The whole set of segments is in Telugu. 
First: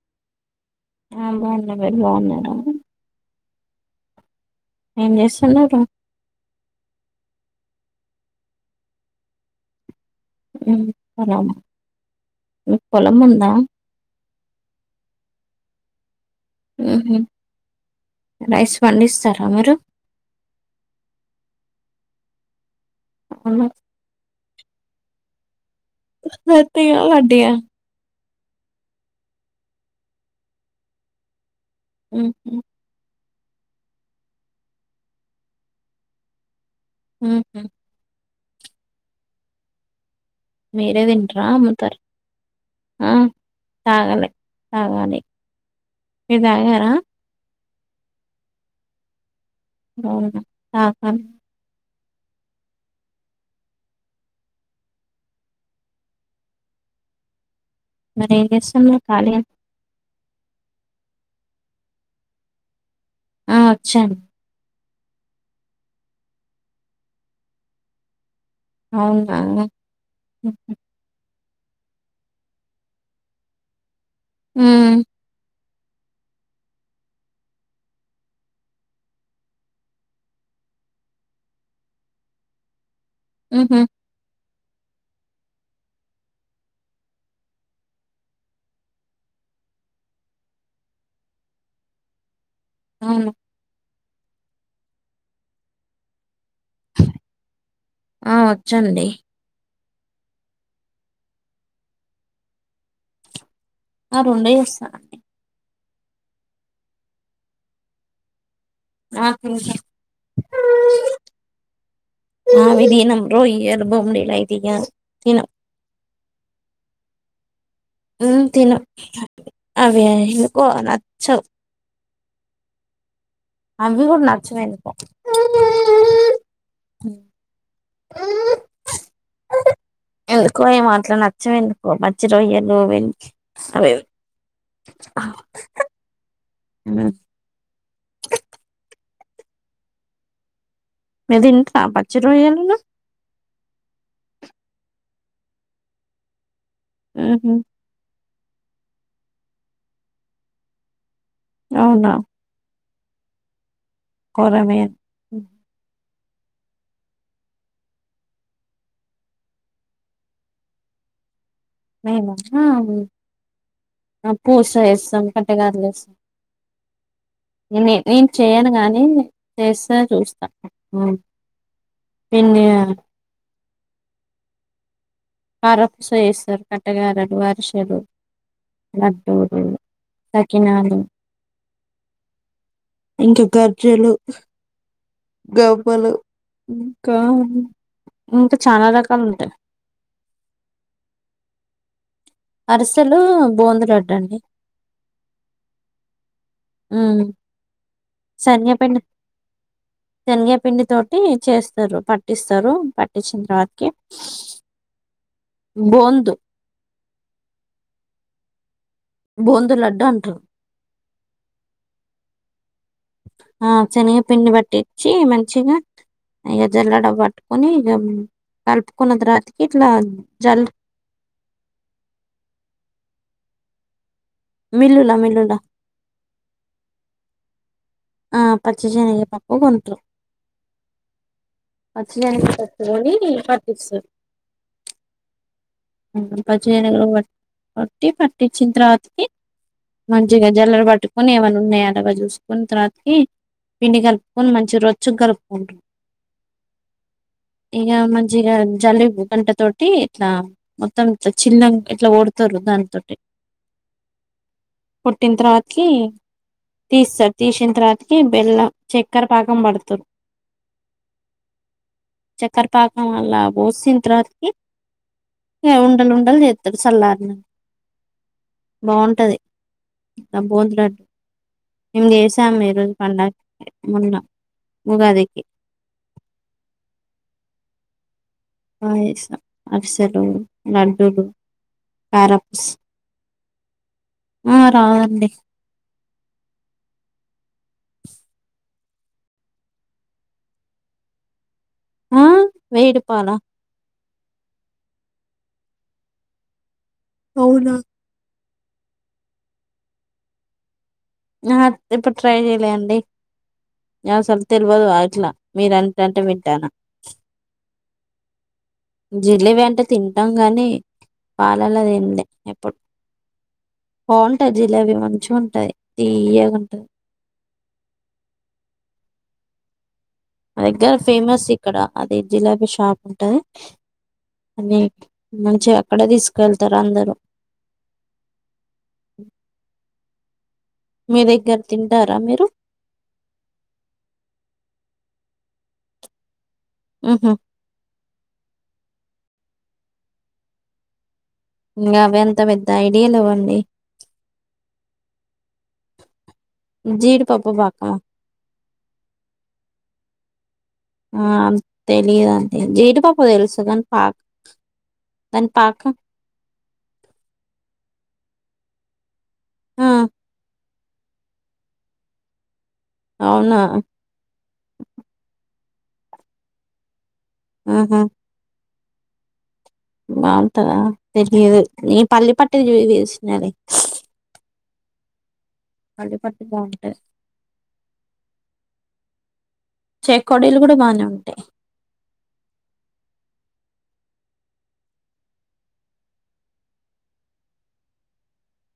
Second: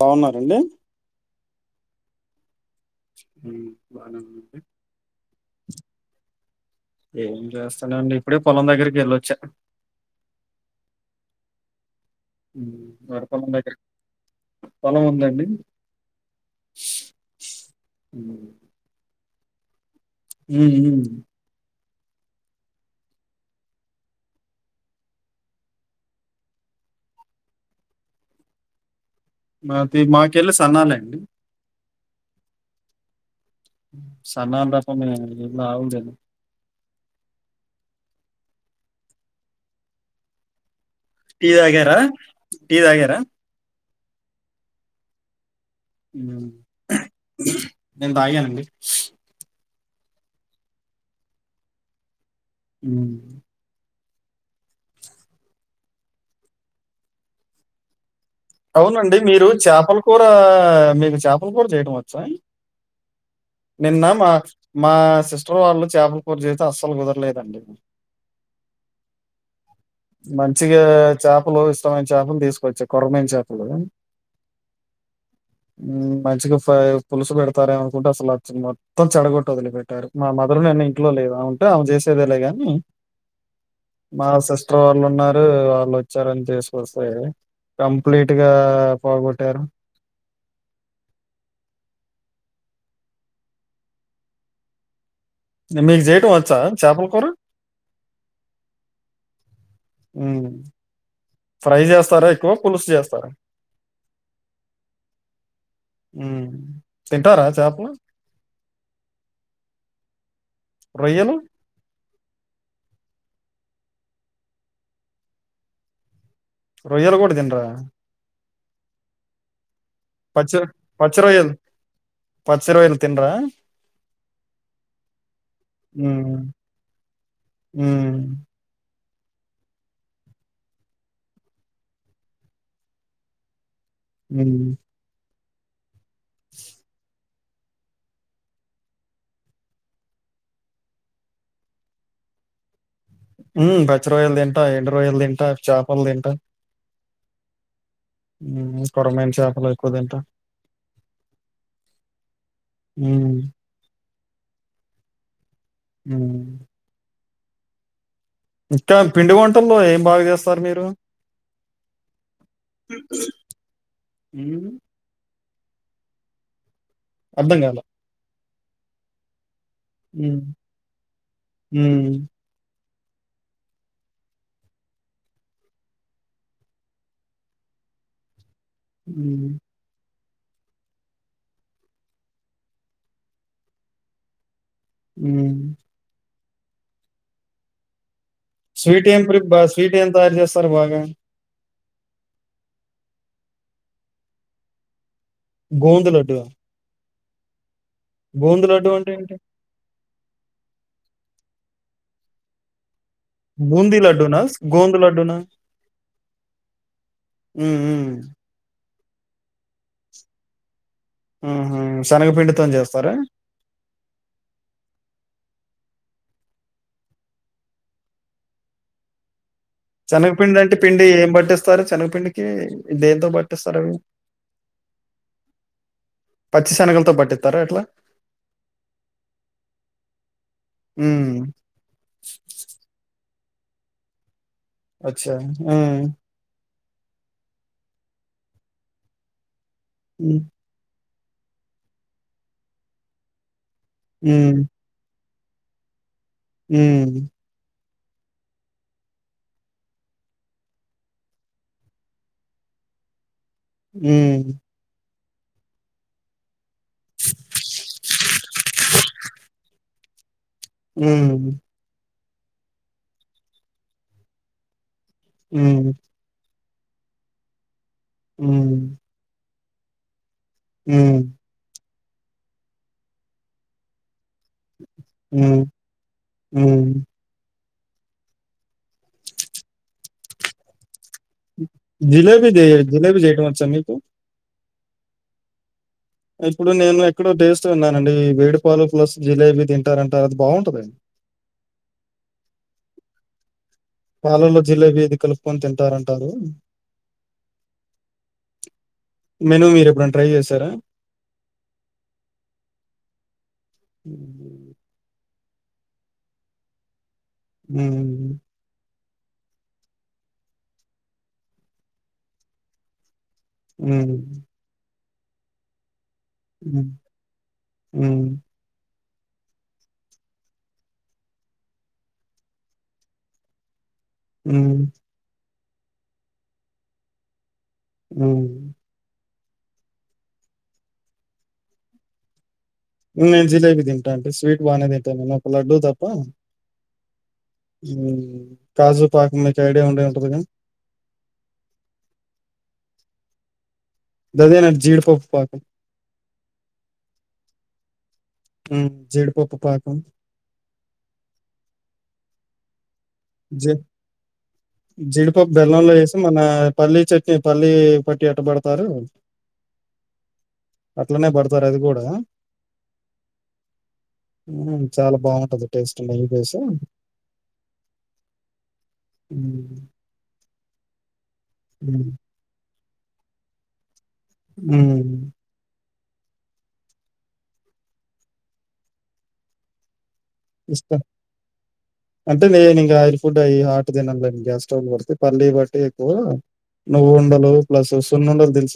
బాగున్నారండి ఆ బాగున్నా బాగున్నార బానం నువ్వే ఎం చేస్తన్నారు హలో అండి ఇప్పుడే పొలం దగ్గరికి వెళ్ళొచ్చ హ్మ్ [unintelligible] మర పొలం దగ్గర పొలం ఉందండి ఉహు రైస్ పండిస్తార్ తమిరు హ్మ్ హ్మ్ అవును రత్తయ లడయ్య మాది మాకెళ్ళ సనాలండి ఉహు సన్నా డప మే [unintelligible] ఉహు మీరే తింటారా టీ తాగర, టీ తాగర తగాలి తగాలి హ్మ్ నేన్ తగానండి అవున [unintelligible] హ్మ్ మరి ఏం చేస్తున్నారు అవునండి ఖాళీగా మీరు చేపల్ కూరా మీకు చేపలు కూర చేయటం వచ్చా ఆ నిన్న వచ్చాను మా మా సిస్టర్ వాళ్ళు చేపల కూర చేస్తే అస్సలు కుదరలేదండి. అవునా ఉహు మంచిగా చాప్ పలు ఇస్తాం చేపలు తీసుకొచ్చా కోర్రమెనూ చేపలు హ్మ్ హ్మ్ మంచిగా ఫ్రై పులుసు పెడతార్ అన్ అనుకుంటే అసలు మొత్తం చెడగొట్టి వదిలిపెట్టారు. మా మదర్ నిన్న ఇంట్లో లేదు ఆవుంటే ఆవ్ చేసేదేలే గాని, ఉహు నాశేష్ [unintelligible] వాళ్ళున్నారు వాళ్ళు వచ్చారని చేసుకొస్తాయి కంప్లీట్ గా పోగొట్టారు. అవును మీక్ జెటం వచ్ ఆ వచ్చండి ఫ్రై చేస్తారా ఎక్కువ పులుసు చేస్తారా ఆరెండే వస్తాయ్ అండి హ్మ్ తింటరా చాపలు ఆ తింటా రోయ్యలు [unintelligible] రొయ్యల్ బోమ్డిలాయ్ [unintelligible] తిన్నం రొయ్యలు కూడా తిన్నారా హ్మ్ తిన్నం [inaudible] అది పచ్చి ఎందుకో పచ్చి నచ్చదు రొయ్యలు పచ్చి రొయ్యలు తినరా అవి కూడా నచ్చవెందుకో హ్మ్. హ్మ్. ఎందుకో ఏ మాట్లా నచ్చం ఎందుకో పచ్చి రొయ్యలు వె హ్మ్. [unintelligible] [unintelligible] మీరు దింటరా పచ్చి రొయ్యాలను మ్ పచ్చి రొయ్యలు తింటా ఎండు రొయ్యలు తింటా చేపలు తింట ఊహు మ్ కొరమేను చేపలు ఎక్కువ తింటా అవునా మ్ కోరమేను మ్ ఇంకా పిండి వంటల్లో ఏం బాగా చేస్తారు మీరు మీమా మేము హ్మ్. పూస వస్తాం అట్టిగాదిలేస్త అర్థం కాలా. ఎన్ని ఈ చెయ్యను గాని తెస్తే హ్మ్. చూస్తా మ్ హ్మ్. తిన్నయార్ [unintelligible] హ్మ్. లడ్డుదో తకినాలు ఇంకా గజ్జలు హ్మ్. గవ్వలు ఇంకా ఉన్ స్వీట్ ఏం ప్రిప్ బా స్వీట్ ఏం తయార్ చేస్తారు బాగా అరిసెలూ, బూంది, లడ్డు అండి గోవింద లడ్డు ఆ ఆ సనియపిండి అంటే ఏంటి? శనిగపిండి తో టీ చేస్తరు పట్టిస్తారు బట్ బూంది లడ్డునాస్ గోవింద లడ్డు నా? బూందు హుం. హుమ్ బొందు లడ్డు అంటరు. హుహు. శనగపిండితోని చేస్తారా? అ శనగ పిండి పట్టించి మంచిగా ఇక జల్లడ పట్టుకుని, ఇక కలుపుకున్న తరువాతె, శనగపిండి అంటె పిండి యేం పట్టిస్తారు శనగపిండికి యిదే ద్. బట్టిస్తారు మిల్లుల మిల్లుల ధర యెట్ల ఆ పచ్చి శనగ పప్పు కొంట్రు, హ్మ్. పచ్చి శనగలు కొత్తకొని టీ పట్టిస్తర్- అచ్చా హామ్ చెనగలు బట్ పట్టి పట్టించిన్ తర్వాతకి హ్మ్. మంచిగ జల్లెడ బట్టు కొన్సె యేవున్న ఉన్నయ తర్వత జూసుకున్స తర్వాతకీ పిండి కలుపు కొని మంచి రొచ్చుగ కలుప్ థ్యాంక్ యూ హుం ఇగ మంచిగ జల్లెడ్ గంట తోటీ ఇట్లా మొత్తం యిట్ల చినంగ్, యిట్లా వోడతరు, దాన్ తోటి, ఊమ్ పుట్టిన్ తరవాత్ కీ? తీస్తర్ తీసిన్ తరవాత్ కి, బెల్లం, చక్కెర, పాకం బడతరు. వుమ్ చక్కర్ పాకంల బోసిన్ తరువాత్ కి ఏ హ్మ్. ఉండల్ ఉండల్ చేత్ సల్లారినంక హ్మ్. బాగుంటది న పోంతంట హ్మ్. మేం చేసాము ఈరోజు పండక్కి నిన్న ఉమ్ ఉమ్ బాద్చేసిన అరిసెలు లొడ్ జిలేబీ ద జిలేబీ చేయటం వచ్చా మీకు ఆ రాదండి ఇప్పుడు నేను ఎక్కడో టేస్ట్ విన్నానండి వేడి పాలు ప్లస్ జిలేబీ తింటారంటారు అది బాగుంటదండి ఆ మేడిపాల పాలలో జిలేబీ అది కలుపుకొని తింటారంటారు అవునా మెను మీరు ఎప్పుడైనా ట్రై చేసార ఆ ఏప్పుడు ట్రై చేయలే అండి ఆ అస్సలు హ్మ్. తెల్వదు వయిట్లా మీరంటంటే వింటనా [inaudible] జిల్లెబి అంటే తింటాం గాని పాలల తిన్లే ఎప్పుడు బావుంటా జిలెవి వన్ చ్చుంటయ్ తియ్యగుంట హ్మ్. హ్మ్. మా దగ్గర ఫేమస్ ఇక్కడ అది జిలేబీ షాప్ ఉంటది అన్ని హ్మ్. మనక్ చే అక్కడె తీసుకెళ్తరు అందరూ మ్మ్ మీ దగ్గర తింటార మీరు నేను జిలేబీ తింటాటి స్వీట్ బానే తింటాను నాకు లడ్డూ తప్ప ఉహు మ్మ్ కాజు పాకు మీకు ఐడియా ఉండె ఉంటది గా ఇంగ అవే అంత పెద్ద ఐడియాలు లెవ్వండి అదే నా జీడుపప్పు పాక జీడిపప్పు పాకమా హమ్ జీడిపప్పు పాకం ఆమ్ తెలియది జీడి పప్ జె దాని జీడిపప్పు పాక బెల్లంలో వేసి మొన్న పల్లీ చట్నీ పల్లీ పట్టి ఎట్టబడతారు ఆ అట్లనే పడతారు అది కూడ అవునా మమ్ చాలా బాగుంటది టెస్టు మల్లి పాస్ ఆ ఆహా హమ్ బాగుంటద తెలీదు నీ హ్మ్. పల్లిపట్ట జీవిదు స్నానిక్స్ మ్మ్ తల్ళ పట్టు బా ఉంటాది ఇష్ట ఉంటాయి అంటే నేను ఇంకా రయిల్ ఫుడ్ అయ హాట్ దిన గ్యాస్ స్టవ్ పడి పల్లీ బట్టి ఎక్కువ నువ్వు ఉండలు ప్లస్ సున్ను ఉండలు తెలుసు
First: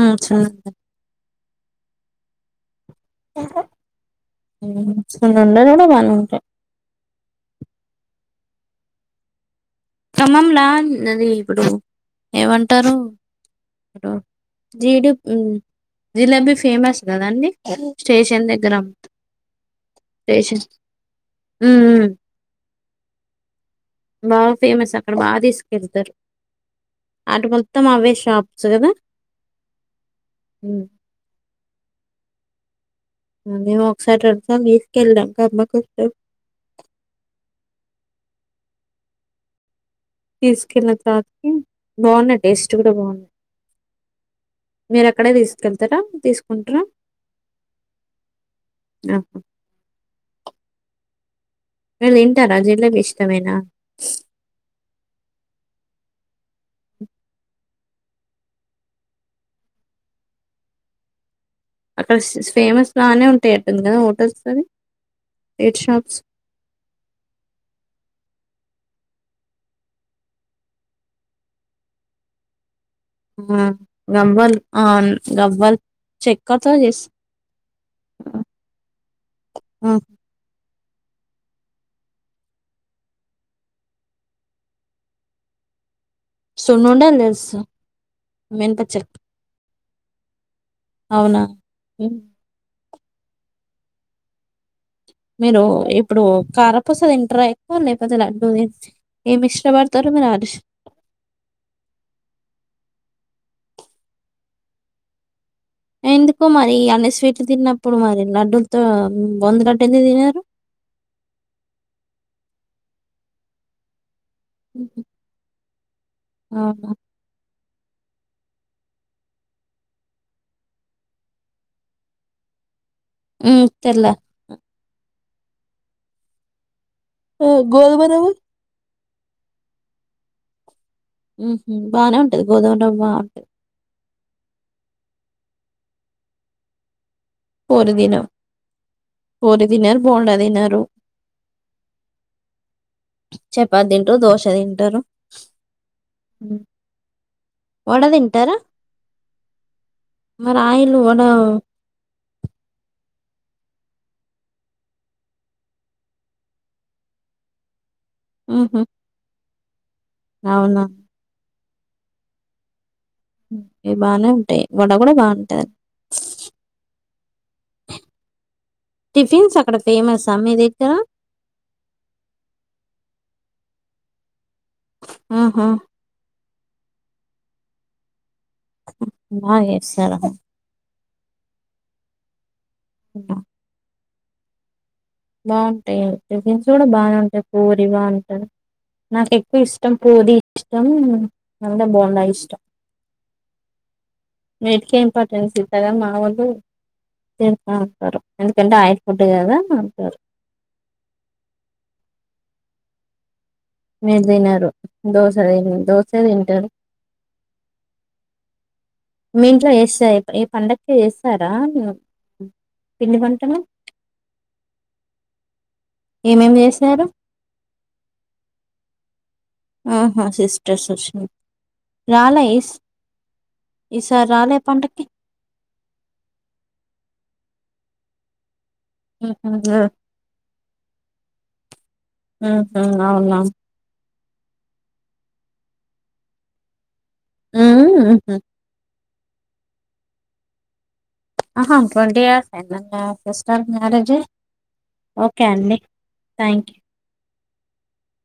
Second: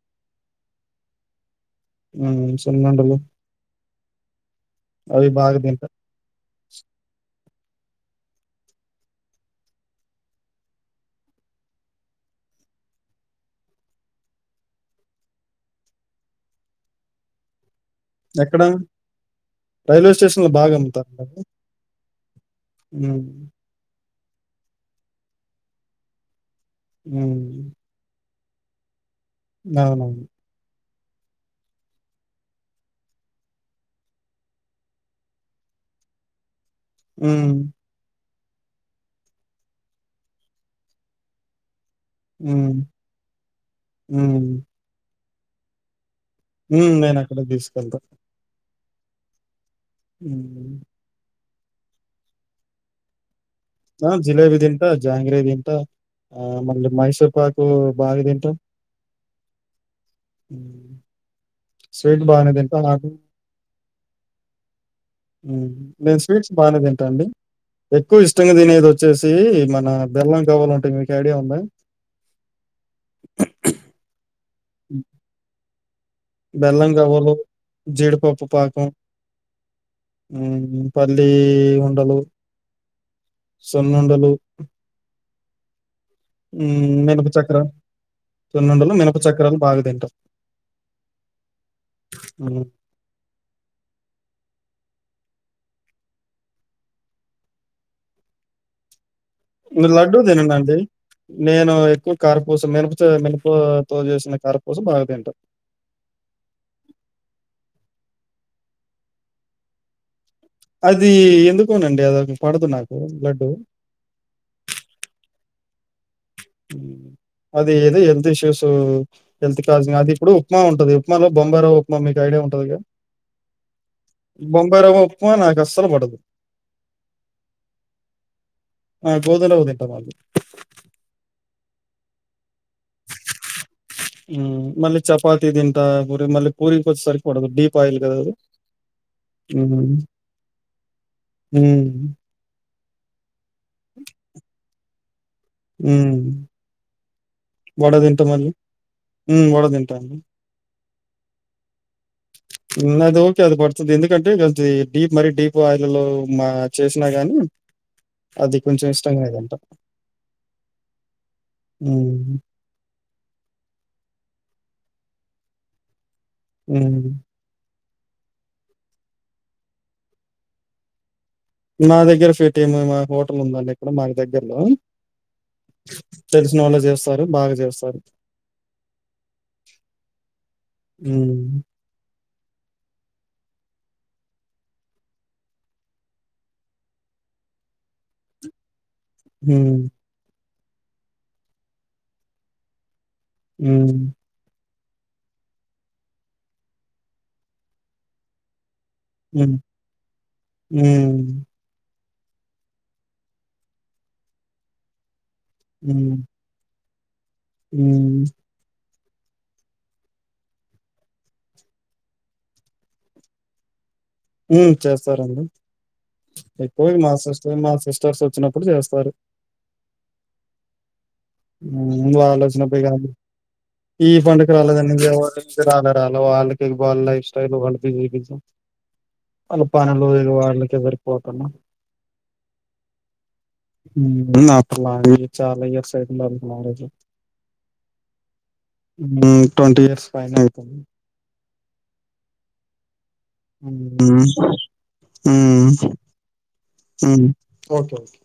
ఆ సున్నుండలు మ్మ్ సున్నుండలు అవి భాగ అ కూడా మను ఉంట ఖమ్మంలా అది ఇప్పుడు ఏమంటారు ఇడు జీడ జిలేబీ ఫేమస్ కదాండి స్టేషన్ ఎక్కడ? దగ్గర రైల్వే స్టేషన్‌లో స్టేషన్ మ్మ్ హ్మ్ మ్మ్ బాగా ఫేమస్ అక్కడ బాగా తీసుకెళ్తారు అటు హ్మ్. మొత్తం అవేషాప్ సు గదా అవునవును మ్మ్ అండి ఒకసారి రెండుసార్లు తీస్కెలం కాస్త [unintelligible] మ్మ్ తీసుకెళ్ల పాపకి బాగున్నాయి హ్మ్. టేస్ట్ కూడా బాగున్నాయి మీరక్ క్కడ తీసుకెలతారా మ్మ్ నేను అక్కడే తీసుకెళ్తా ఆహా మ్మ్ మీరు తింటారా జిలేబి ఇష్టమేనా ఆ జిలేబీ తింటా జాంగరీ తింటా ఆ మళ్ళీ మైసూర్ పాకు బాగా తింటా అక్కడ స్వీట్ స్ బాగానే తింటా ఫేమస్ నాకు లానే ఉంటాయి అట్టుంది కదా హోటల్స్ అవి మ్మ్ స్వీట్ షాప్స్ నేన్ స్వీట్స్ బాగానే తింటా అండి ఎక్కువ ఇష్టంగా దీని ఏది వచ్ వచ్చేసి మన బెల్లం కావాల ఉంటాయి మీకు ఐడియా ఉందా ఆ గమ్బ ఆవు గవ్వల్ బేల్లంగవ్వలు జీడిపప్పు పాక ఆ, ఆ పల్లి ఉండలు సున్నుండలు మ్మ్ సున్నుండలు మినప చక్ర తెలుసు సున్నుండలు మినప చక్రాలు బాగాతింటా అవునా హమ్ హ్మ్. మీరు ఇప్పుడు కారపూస తింట్రా ఎక్కువ లేకపోతే లడ్డూ తిన్ ఏమి ఇష్టపడతారు లడ్డూ మీరు అరిష్ తిననండి నేను ఎక్కువ కారుపూస మనుప మీన తో చేసిన కారపూస బాగా తింటా ఎందుకో మరి అన్ని స్వీట్లు తిన్నప్పుడు మరి లడ్డులతో బొంది లడ్డు ఎందుకు తినరు అది ఎందుకోనండి అధీ పడదు నాకు లడ్డుూ హమ్ అవనా హ్మ్. అది ఏది హెల్త్ ఇష్యూస్ హెల్త్ కాస్ అది ఇప్పుడు ఉప్మా ఉంటుంది ఉప్మాలో బొంబైరవ్వ ఉప్మా మీకు ఐడియా ఉంటదిగ హ తెల బొంబాయి రవ్వ ఉప్పు నాకు ఆసలు పడదు ఓ గోధుమ రవ్వ ఆ గోధుమ రవ్వ తింట మళ్లీ ఉహు బాగానే ఉంటది గోదుమరవ్వ ఉ మళ్ళీ చపాతి తింటా పురి మళ్ళీ పూరి కొచ్చ సరి పడదు డీప్ పూరి ఆయిల్ కద తినరు. పూరి ఉమ్ తినరు, బోండా తినరు, ఉమ్ చపాతి తింటారు దోశ తింటారు ఉమ్ వడ వడ తింటా వడ తింటా మళ్ళి మరి ఆయిల్ వడ ఉ ఇంక దో అది పడుతుంది ఎందుకంటే కొది డీప్ మరీ డీప్ ఆయిల్ లో మా చేసినా గాని అది హుహు. కొంచెం ఇష్టంగాదింట అవునా ఉమ్ ఉ ఇవి బానే ఉంటాయి వడ కూడా బాగుంటది ఉమ్ టిఫిన్స్ అక్కడ ఫేమస్ హ మీ దగ్గర నా దగ్గర ఫీటీఎం మా హోటల్ ఉందండి ఇక్కడ మా దగ్గర హలో ఆహా! తెలిసిన వాళ్ళే చేస్తారు బాగా చేస్తారు హ బా చేస్తారా ఉమ్ ఉ ఆ బాగుంటాయి టిఫిన్స్ కూడా బాగానే ఉంటాయి పూరి బాగుంటాయి నాక ఎక్కువ హ్మ్. ఇష్టం పూరి ఇష్టం నందా బోండా ఇష్టం హ్మ్ వేటికే ఇంపార్టెన్స్ ఇత్తరా మా వాళ్ళు తెస్తా ఉంటారు ఎందుకంటే ఆ హ్మ్. ఉంటుకదా హ్మ్ విల్ తినారు దోస్ సరే నేన్ దోసే హ్మ్. తింటాను హ్మ్ మీ ఇంట్లో ఏస ఏ పండగ ఏస్తారా పిండి వంటలు హ్మ్ చేస్తారండి ఏమేమి చేశారు ఎక్కువమా సిస్టర్ మా సిస్టర్స్ వచ్చినప్పుడు చేస్తారు ప్ప [unintelligible] ఆహా సిస్టర్స్ వచ్చినప్పు వల్లోచినపుడు కాదు ఈ ఈసారి పండుగ రాలే రాలేదని పండక్కి రాలే రాలా వాళ్ వాళ్ళ లైఫ్ స్టైల్లు వాళ్ళతో చేపిస్తా వాళ్ళ పనులు ఇగ వాళ్ళకే సరిపోతున్నా అవునా హ్మ్ నాకు అడవి చాలా ఇస్ రేప్ ఉందా మిక్ కాలేజ్ ఆ హ హ ట్వంటీ ఇయర్స్ పైన అయితుంది ఆహా ట్వంటి ఇయర్స్ వెళ్ళంగా జస్టర్ మ్యారేజ్ ఉమ్ ఓకే అండి థ్యాంక్ యూ. హ్మ్ ఓకేే ఒకే